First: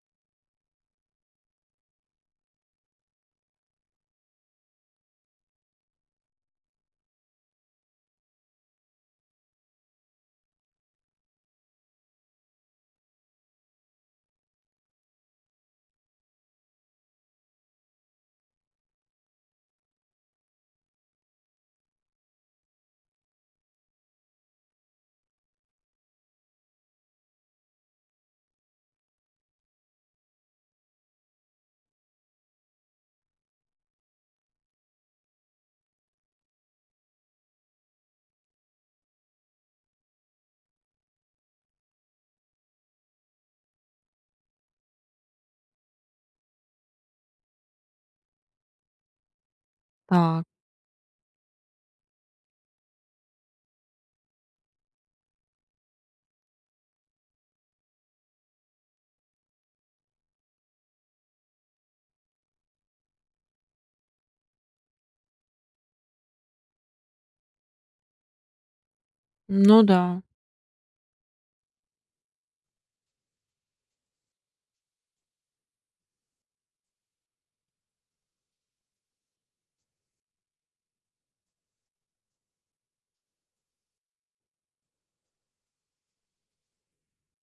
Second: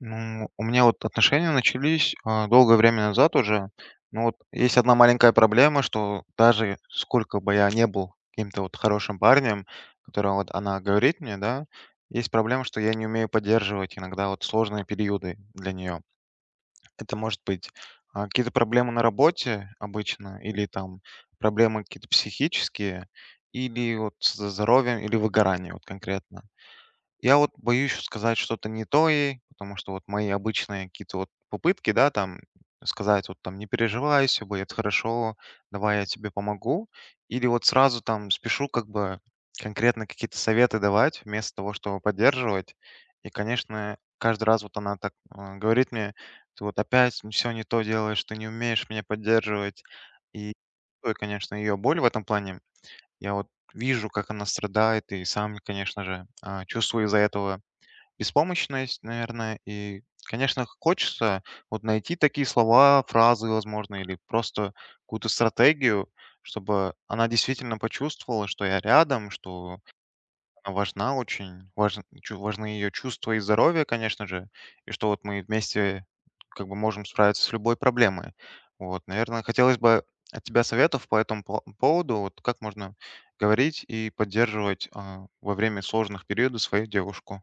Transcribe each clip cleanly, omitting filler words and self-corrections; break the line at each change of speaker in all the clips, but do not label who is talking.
Ну, у меня вот отношения начались долгое время назад уже. Но вот есть одна маленькая проблема, что даже сколько бы я не был каким-то вот хорошим парнем, которого вот она говорит мне, да, есть проблема, что я не умею поддерживать иногда вот сложные периоды для нее. Это может быть какие-то проблемы на работе обычно, или там проблемы какие-то психические, или вот со здоровьем, или выгорание вот конкретно. Я вот боюсь сказать что-то не то ей, потому что вот мои обычные какие-то вот попытки, да, там сказать вот там не переживай, все будет хорошо, давай я тебе помогу, или вот сразу там спешу как бы конкретно какие-то советы давать вместо того, чтобы поддерживать. И, конечно, каждый раз вот она так говорит мне, ты вот опять все не то делаешь, ты не умеешь меня поддерживать.
Так,
И чувствую, конечно, ее боль в этом плане, я вот вижу, как она страдает, и сам, конечно же, чувствую из-за этого беспомощность, наверное. И, конечно, хочется вот найти такие слова, фразы, возможно, или просто какую-то стратегию, чтобы она действительно почувствовала, что я рядом, что
ну да.
Важна очень, важн чу важны ее чувства и здоровье, конечно же, и что вот мы вместе как бы можем справиться с любой проблемой. Вот, наверное, хотелось бы от тебя советов по поводу. Вот как можно говорить и поддерживать, во время сложных периодов свою девушку?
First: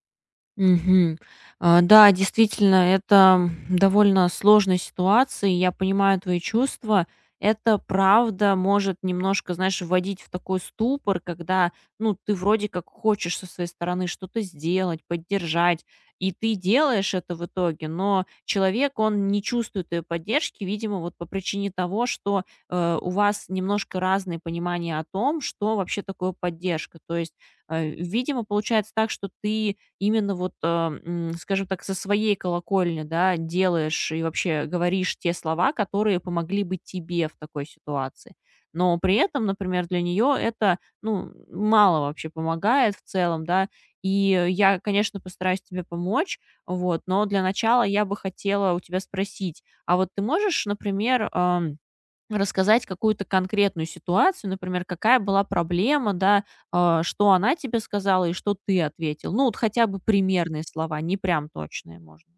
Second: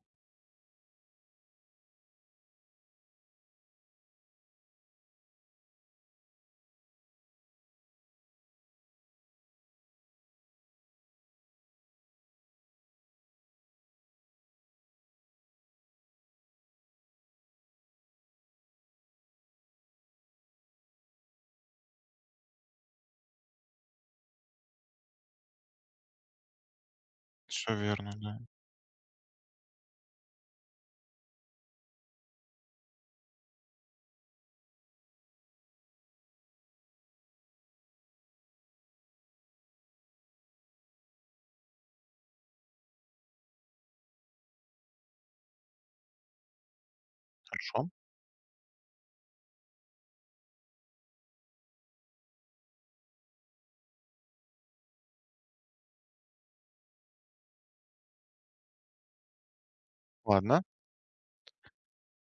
Мгм. Да, действительно, это довольно сложная ситуация, и я понимаю твои чувства. Это правда может немножко, знаешь, вводить в такой ступор, когда, ну, ты вроде как хочешь со своей стороны что-то сделать, поддержать, и ты делаешь это в итоге, но человек, он не чувствует твоей поддержки, видимо, вот по причине того, что у вас немножко разные понимания о том, что вообще такое поддержка. То есть,
Все верно, да.
видимо, получается так, что ты именно вот, скажем так, со своей колокольни, да, делаешь и вообще говоришь те слова, которые помогли бы тебе в такой ситуации. Но при этом, например, для нее это, ну, мало вообще помогает в целом, да. И я, конечно, постараюсь тебе помочь, вот, но для начала
Хорошо,
я бы хотела у тебя спросить, а вот ты можешь, например, рассказать какую-то конкретную ситуацию, например, какая была проблема, да, что она тебе сказала и что ты ответил. Ну, вот хотя бы
ладно.
примерные слова, не прям точные можно.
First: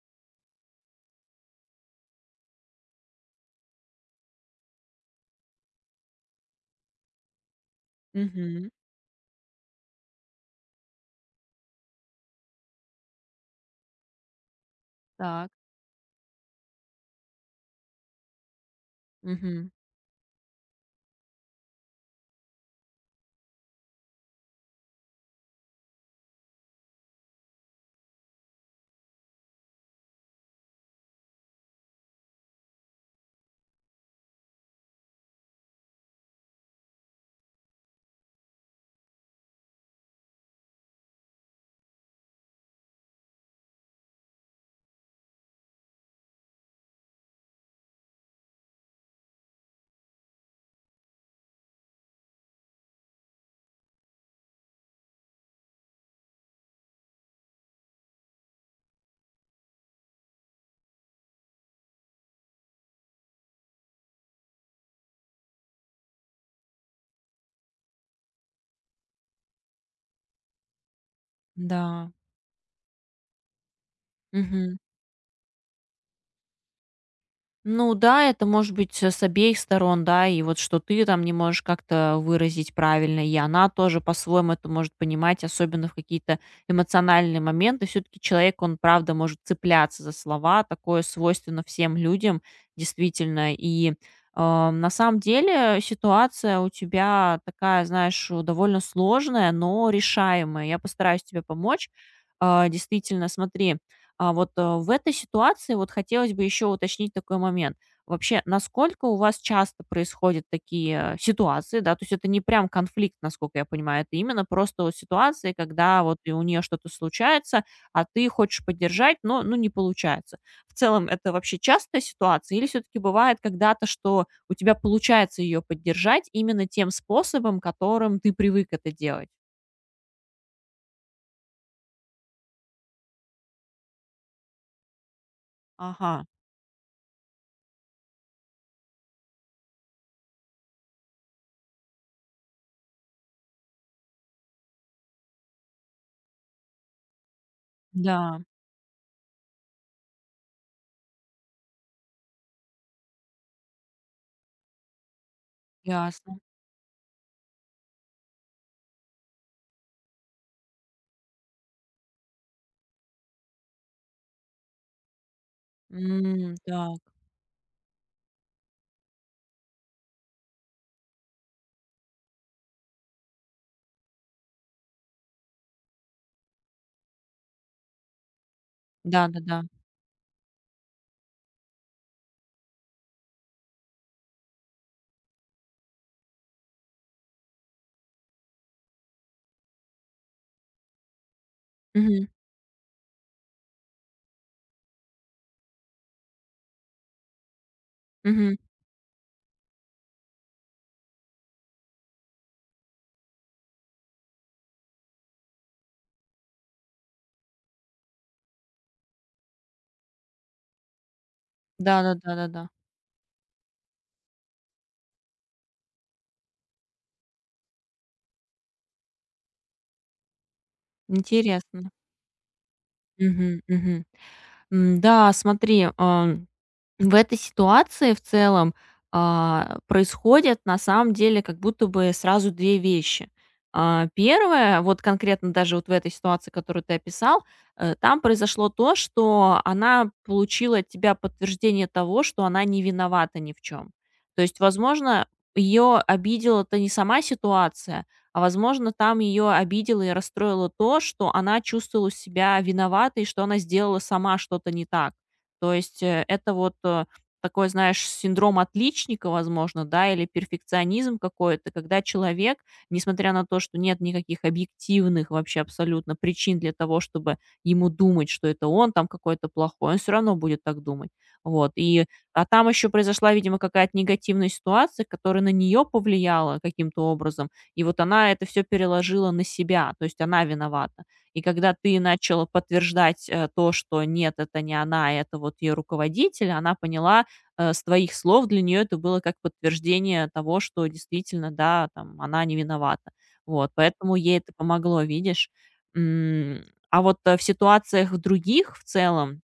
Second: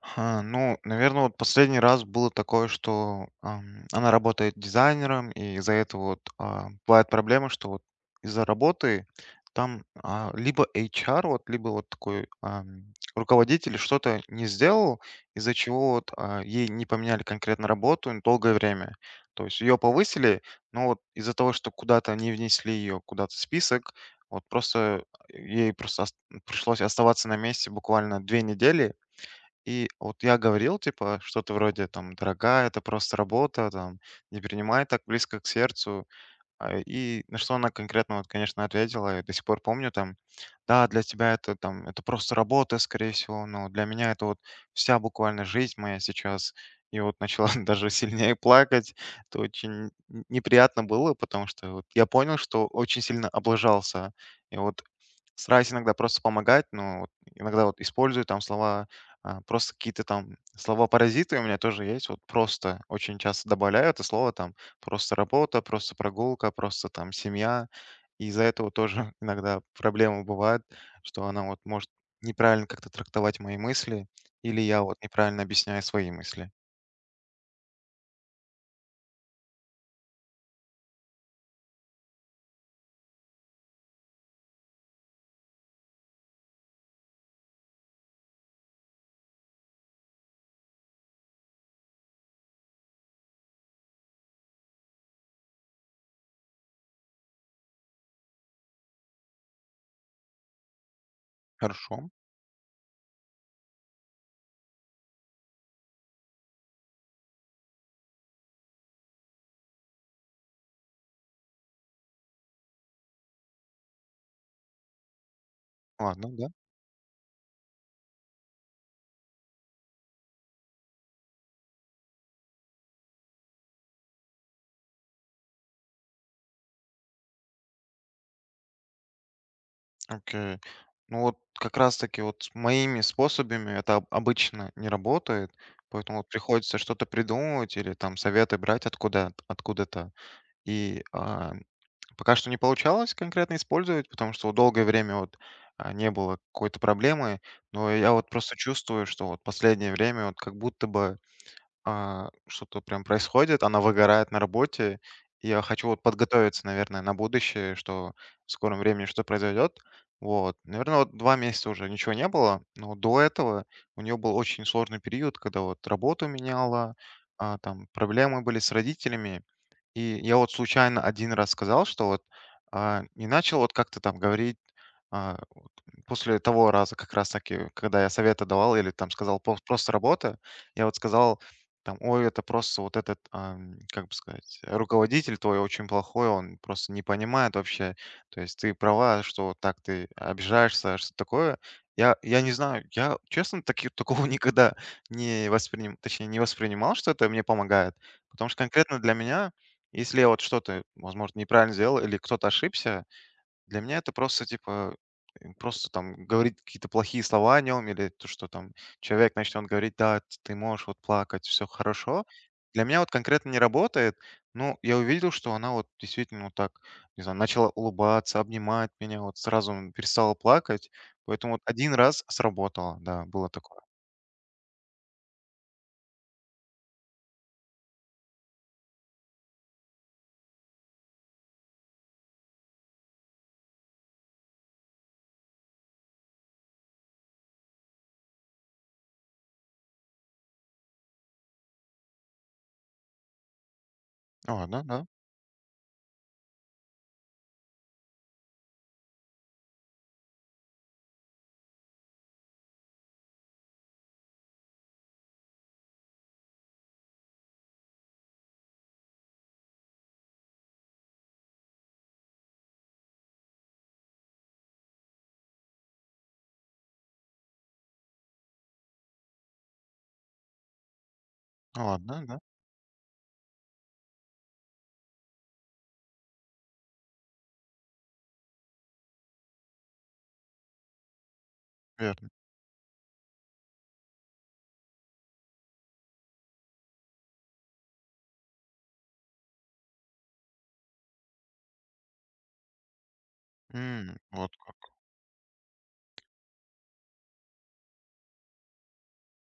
Ха, ну, наверное, вот последний раз было такое, что, она работает дизайнером, и из-за этого вот, бывает проблема, что вот из-за
Мгм.
работы там, либо HR, вот, либо вот такой, руководитель что-то не сделал,
Так.
из-за чего вот, ей не поменяли конкретно работу на долгое время. То есть
Мгм.
ее повысили, но вот из-за того, что куда-то не внесли ее куда-то в список, вот просто ей просто ост пришлось оставаться на месте буквально 2 недели. И вот я говорил, типа, что-то вроде там: "Дорогая, это просто работа, там, не принимай так близко к сердцу". А, и на что она конкретно, вот, конечно, ответила, я до сих пор помню там: "Да, для тебя это там просто работа, скорее всего, но для меня это вот вся буквально жизнь моя сейчас". И вот начала даже сильнее плакать. Это очень н неприятно было, потому что вот я понял, что очень сильно облажался. И вот стараюсь иногда просто помогать, но вот иногда вот использую там слова, просто какие-то там слова-паразиты у меня тоже есть. Вот "просто" очень часто добавляю это слово там. Просто работа, просто прогулка, просто там семья. И из-за этого тоже иногда проблема бывает, что она вот
Да.
может неправильно как-то трактовать мои мысли, или
Мгм.
я вот неправильно объясняю свои мысли.
Ну да, это может быть с обеих сторон, да, и вот что ты там не можешь как-то выразить правильно, и она тоже по-своему это может понимать, особенно в какие-то эмоциональные моменты. Все-таки человек, он правда может цепляться за слова, такое свойственно всем людям, действительно. И на самом деле ситуация у тебя такая, знаешь, довольно сложная, но решаемая. Я постараюсь тебе помочь.
Хорошо,
Действительно, смотри, а вот, в этой ситуации вот хотелось бы еще уточнить такой момент. Вообще, насколько у вас часто происходят такие ситуации, да? То есть это не прям конфликт, насколько я понимаю, это именно просто вот ситуации, когда вот
ладно,
и у
да.
нее что-то случается, а ты хочешь поддержать, но, ну, не получается. В целом, это вообще частая ситуация или все-таки бывает когда-то, что у тебя получается ее поддержать именно тем способом, которым ты привык это делать?
Окей. Ну вот как раз-таки вот с моими способами это обычно не работает,
Ага,
поэтому вот приходится что-то придумывать или там советы брать откуда-то. И а, Пока что не получалось конкретно использовать, потому что вот долгое время вот не было какой-то проблемы, но я вот
да,
просто чувствую, что вот последнее время вот как будто бы что-то прям происходит, она выгорает на работе. И я хочу вот
ясно.
подготовиться, наверное, на будущее, что в скором времени что произойдет. Вот, наверное, вот 2 месяца уже ничего не было, но вот до этого у нее был очень сложный период, когда вот работу меняла,
Так,
там проблемы были с родителями, и я вот случайно один раз сказал, что вот, и начал вот как-то там говорить, а, вот после того раза как раз таки, когда я советы давал или там сказал:
да-да-да.
"Пос Просто работа". Я вот сказал там: "Ой, это просто вот этот, как бы сказать, руководитель твой очень плохой, он просто не понимает вообще. То есть ты права, что вот так ты обижаешься", что такое. Я
Мгм,
я не знаю, я, честно, таки такого никогда не воспринимал, что это мне помогает, потому
мгм.
что конкретно для меня если я вот что-то, возможно, неправильно сделал или кто-то ошибся, для меня это просто типа просто там говорить какие-то плохие слова о нем или то, что там человек начнет говорить, да, ты можешь вот плакать, все хорошо.
Да-да-да-да-да.
Для меня вот конкретно не работает. Ну, я увидел, что она вот действительно вот так, не знаю, начала улыбаться, обнимать меня, вот сразу перестала плакать. Поэтому вот
Интересно.
один раз сработало, да, было
Мгм,
такое.
мгм. Да, смотри. В этой ситуации в целом происходят на самом деле как будто бы сразу 2 вещи. 1, вот конкретно даже вот в этой ситуации, которую ты описал, там произошло то, что она получила от тебя подтверждение того, что она не виновата ни в чем. То есть,
Ладно, да,
возможно, ее обидела-то не сама ситуация, возможно, там ее обидело и расстроило то, что она чувствовала себя виноватой, что она сделала сама что-то не так. То есть, это вот, такой, знаешь, синдром отличника, возможно, да, или перфекционизм какой-то, когда человек, несмотря на то, что нет никаких объективных вообще абсолютно причин для того, чтобы ему думать, что это он там какой-то плохой, он все равно будет так думать. Вот.
а, ладно, да,
А там еще произошла, видимо, какая-то негативная ситуация, которая на нее повлияла каким-то образом, и вот она это все переложила на себя, то есть она виновата. И когда ты
верно.
начал подтверждать, то, что нет, это не она, а это вот ее руководитель, она поняла, с твоих слов для нее это было как подтверждение того, что действительно, да, там она не виновата. Вот, поэтому
М,
ей это
вот как.
помогло, видишь. М, а вот, в ситуациях других в целом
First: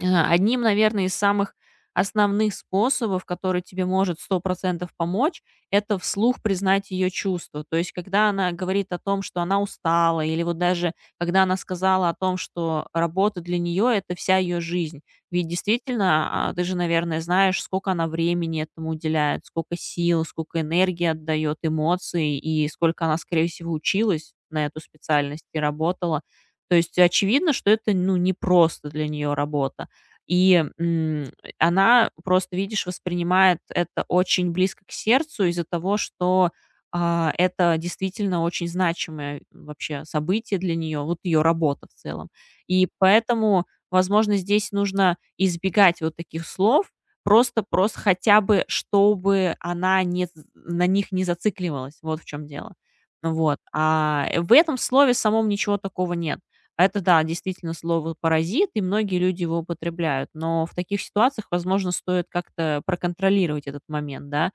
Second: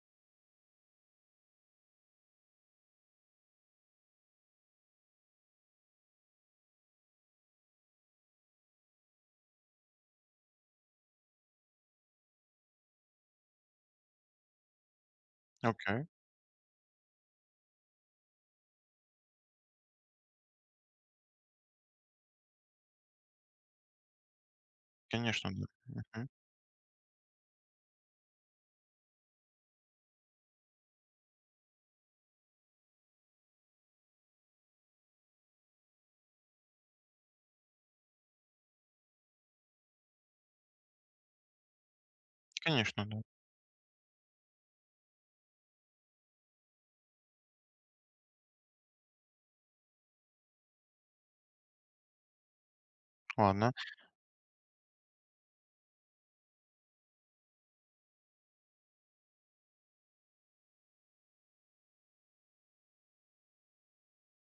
Одним, наверное, из самых основных способов, который тебе может 100% помочь, это вслух признать ее чувства. То есть, когда она говорит о том, что она устала, или вот даже когда она сказала о том, что работа для нее — это вся ее жизнь. Ведь
Окей,
действительно, ты же, наверное, знаешь, сколько она времени этому уделяет, сколько сил, сколько энергии отдает, эмоций, и сколько она, скорее всего, училась на эту специальность
конечно,
и
да.
работала.
Мгм.
То есть очевидно, что это, ну, не просто для нее работа. И она просто, видишь, воспринимает это очень близко к сердцу из-за того, что, это действительно очень значимое вообще событие для нее, вот ее работа в целом. И
Конечно, да.
поэтому, возможно, здесь нужно избегать вот таких слов, просто просто хотя бы, чтобы она не з на них не зацикливалась, вот в чем дело. Вот,
Ладно,
в этом слове самом ничего такого нет. Это да, действительно слово паразит, и многие люди его употребляют. Но в таких ситуациях, возможно, стоит как-то проконтролировать этот момент, да.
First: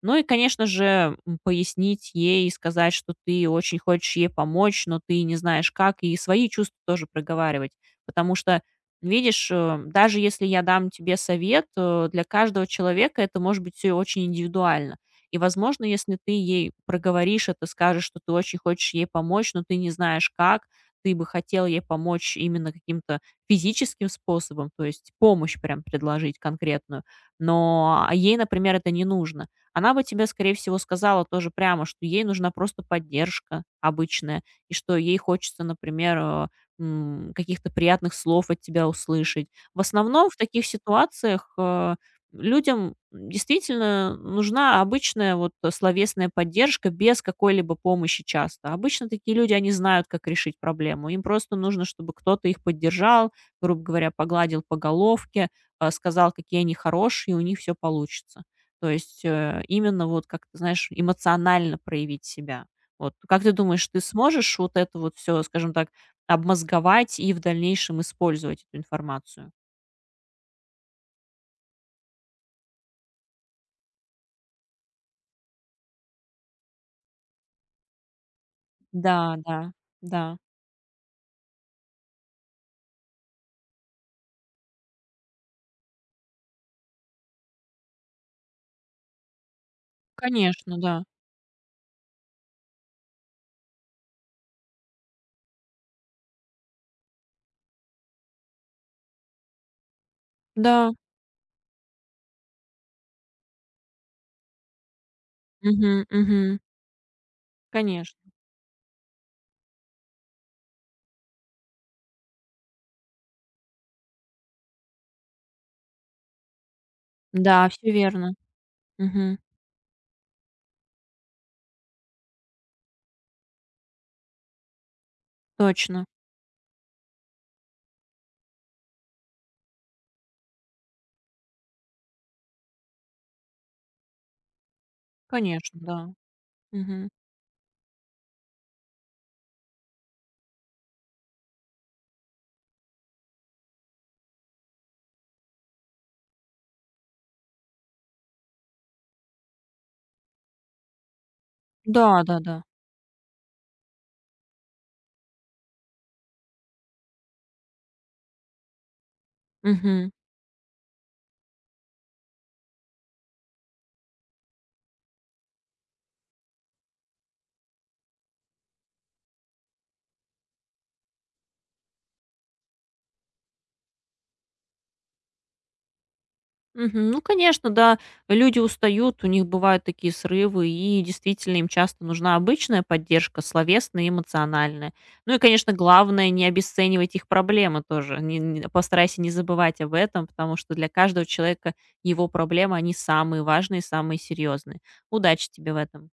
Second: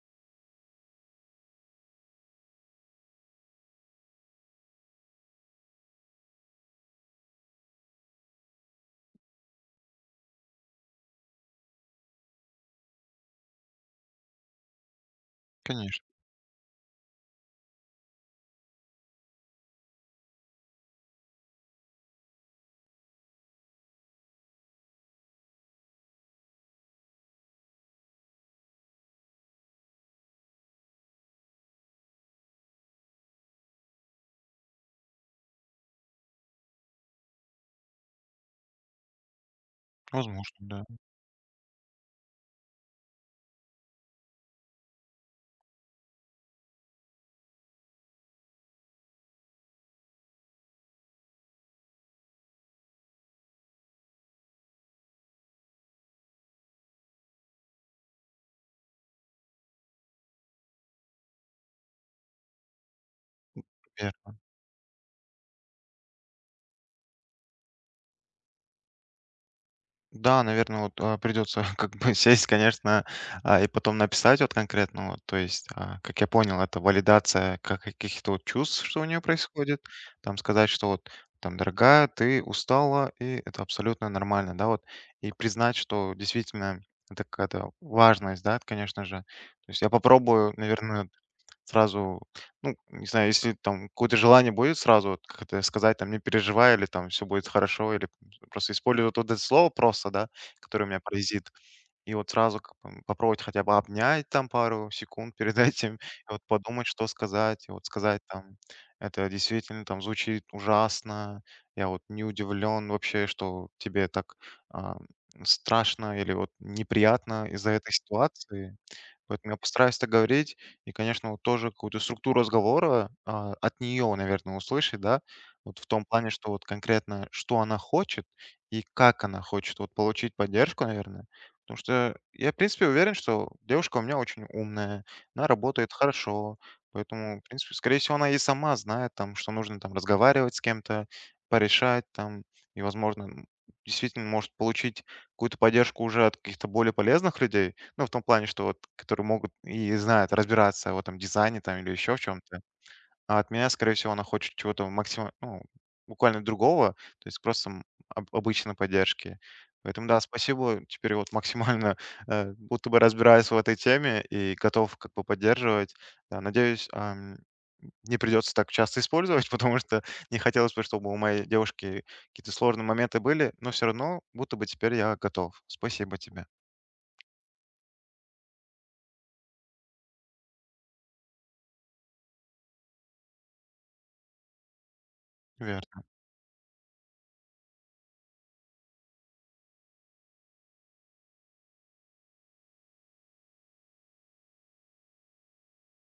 Ну и, конечно же, пояснить ей и сказать, что ты очень хочешь ей помочь, но ты не знаешь как, и свои чувства тоже проговаривать. Потому что, видишь, даже если я дам тебе совет, для каждого человека это может быть все очень индивидуально. И, возможно,
конечно,
если ты ей проговоришь это, скажешь, что ты очень хочешь ей помочь, но ты не знаешь как, ты бы хотел ей помочь именно каким-то физическим способом, то есть помощь прям предложить конкретную, но а ей, например, это не нужно, она бы тебе, скорее всего, сказала тоже прямо, что ей нужна просто поддержка обычная, и что ей хочется, например, каких-то приятных слов от тебя услышать. В основном в
возможно,
таких
да,
ситуациях людям действительно нужна обычная вот словесная поддержка без какой-либо помощи часто. Обычно такие люди, они знают, как решить проблему. Им просто нужно, чтобы кто-то их поддержал, грубо говоря, погладил по головке, сказал, какие они хорошие, и у них все получится. То есть, именно вот как ты знаешь, эмоционально проявить себя. Вот как ты думаешь, ты
верно.
сможешь вот это вот все, скажем так, обмозговать и в дальнейшем использовать эту информацию?
Да, наверное, вот придется как бы сесть, конечно, и потом написать вот конкретно, вот, то есть, а, как я понял, это валидация каких-то вот чувств, что у
Да,
нее
да,
происходит,
да.
там сказать, что вот там, дорогая, ты устала, и это абсолютно нормально, да, вот, и признать, что действительно это какая-то важность, да, конечно же. То есть я попробую,
Конечно, да.
наверное, сразу, ну, не знаю, если там какое-то желание будет сразу, вот как это сказать, там: "Не переживай", или там: все будет хорошо", или просто использовать вот это слово просто, да, которое у
Да.
меня паразит. И вот сразу как бы попробовать хотя бы обнять там пару секунд перед этим, и
Мгм,
вот
мгм.
подумать, что сказать. И вот
Конечно.
сказать там: "Это действительно там звучит ужасно. Я вот не удивлен вообще, что тебе так, а, страшно или вот неприятно
Да,
из-за
все
этой
верно.
ситуации".
Мгм.
Поэтому я постараюсь так говорить. И, конечно, вот тоже какую-то структуру разговора от нее, наверное, услышать, да, вот в
Точно.
том плане, что вот конкретно, что она хочет и как она хочет вот получить поддержку, наверное. Потому что я, в принципе, уверен, что девушка у меня очень умная, она
Конечно,
работает
да.
хорошо,
Мгм.
поэтому, в принципе, скорее всего, она и сама знает, там, что нужно там разговаривать с кем-то, порешать там, и, возможно, действительно может получить какую-то поддержку уже от каких-то более полезных людей, ну, в том плане, что вот, которые могут и знают разбираться в этом дизайне там или еще в
Да-да-да.
чем-то. А от меня, скорее всего, она хочет чего-то максимально, ну, буквально другого, то есть просто обычной поддержки. Поэтому,
Мгм.
да, спасибо. Теперь вот максимально будто бы разбираюсь в этой теме и готов как бы поддерживать. Да, надеюсь, не придется так часто использовать, потому что не хотелось бы, чтобы у моей девушки какие-то сложные моменты были, но все равно будто бы теперь я готов. Спасибо тебе.
Мгм. Ну, конечно, да, люди устают, у них бывают такие срывы, и действительно им часто нужна обычная поддержка, словесная и эмоциональная. Ну и, конечно,
Верно.
главное не обесценивать их проблемы тоже. Постарайся не забывать об этом, потому что для каждого человека его проблемы, они самые важные, самые серьезные. Удачи тебе в этом.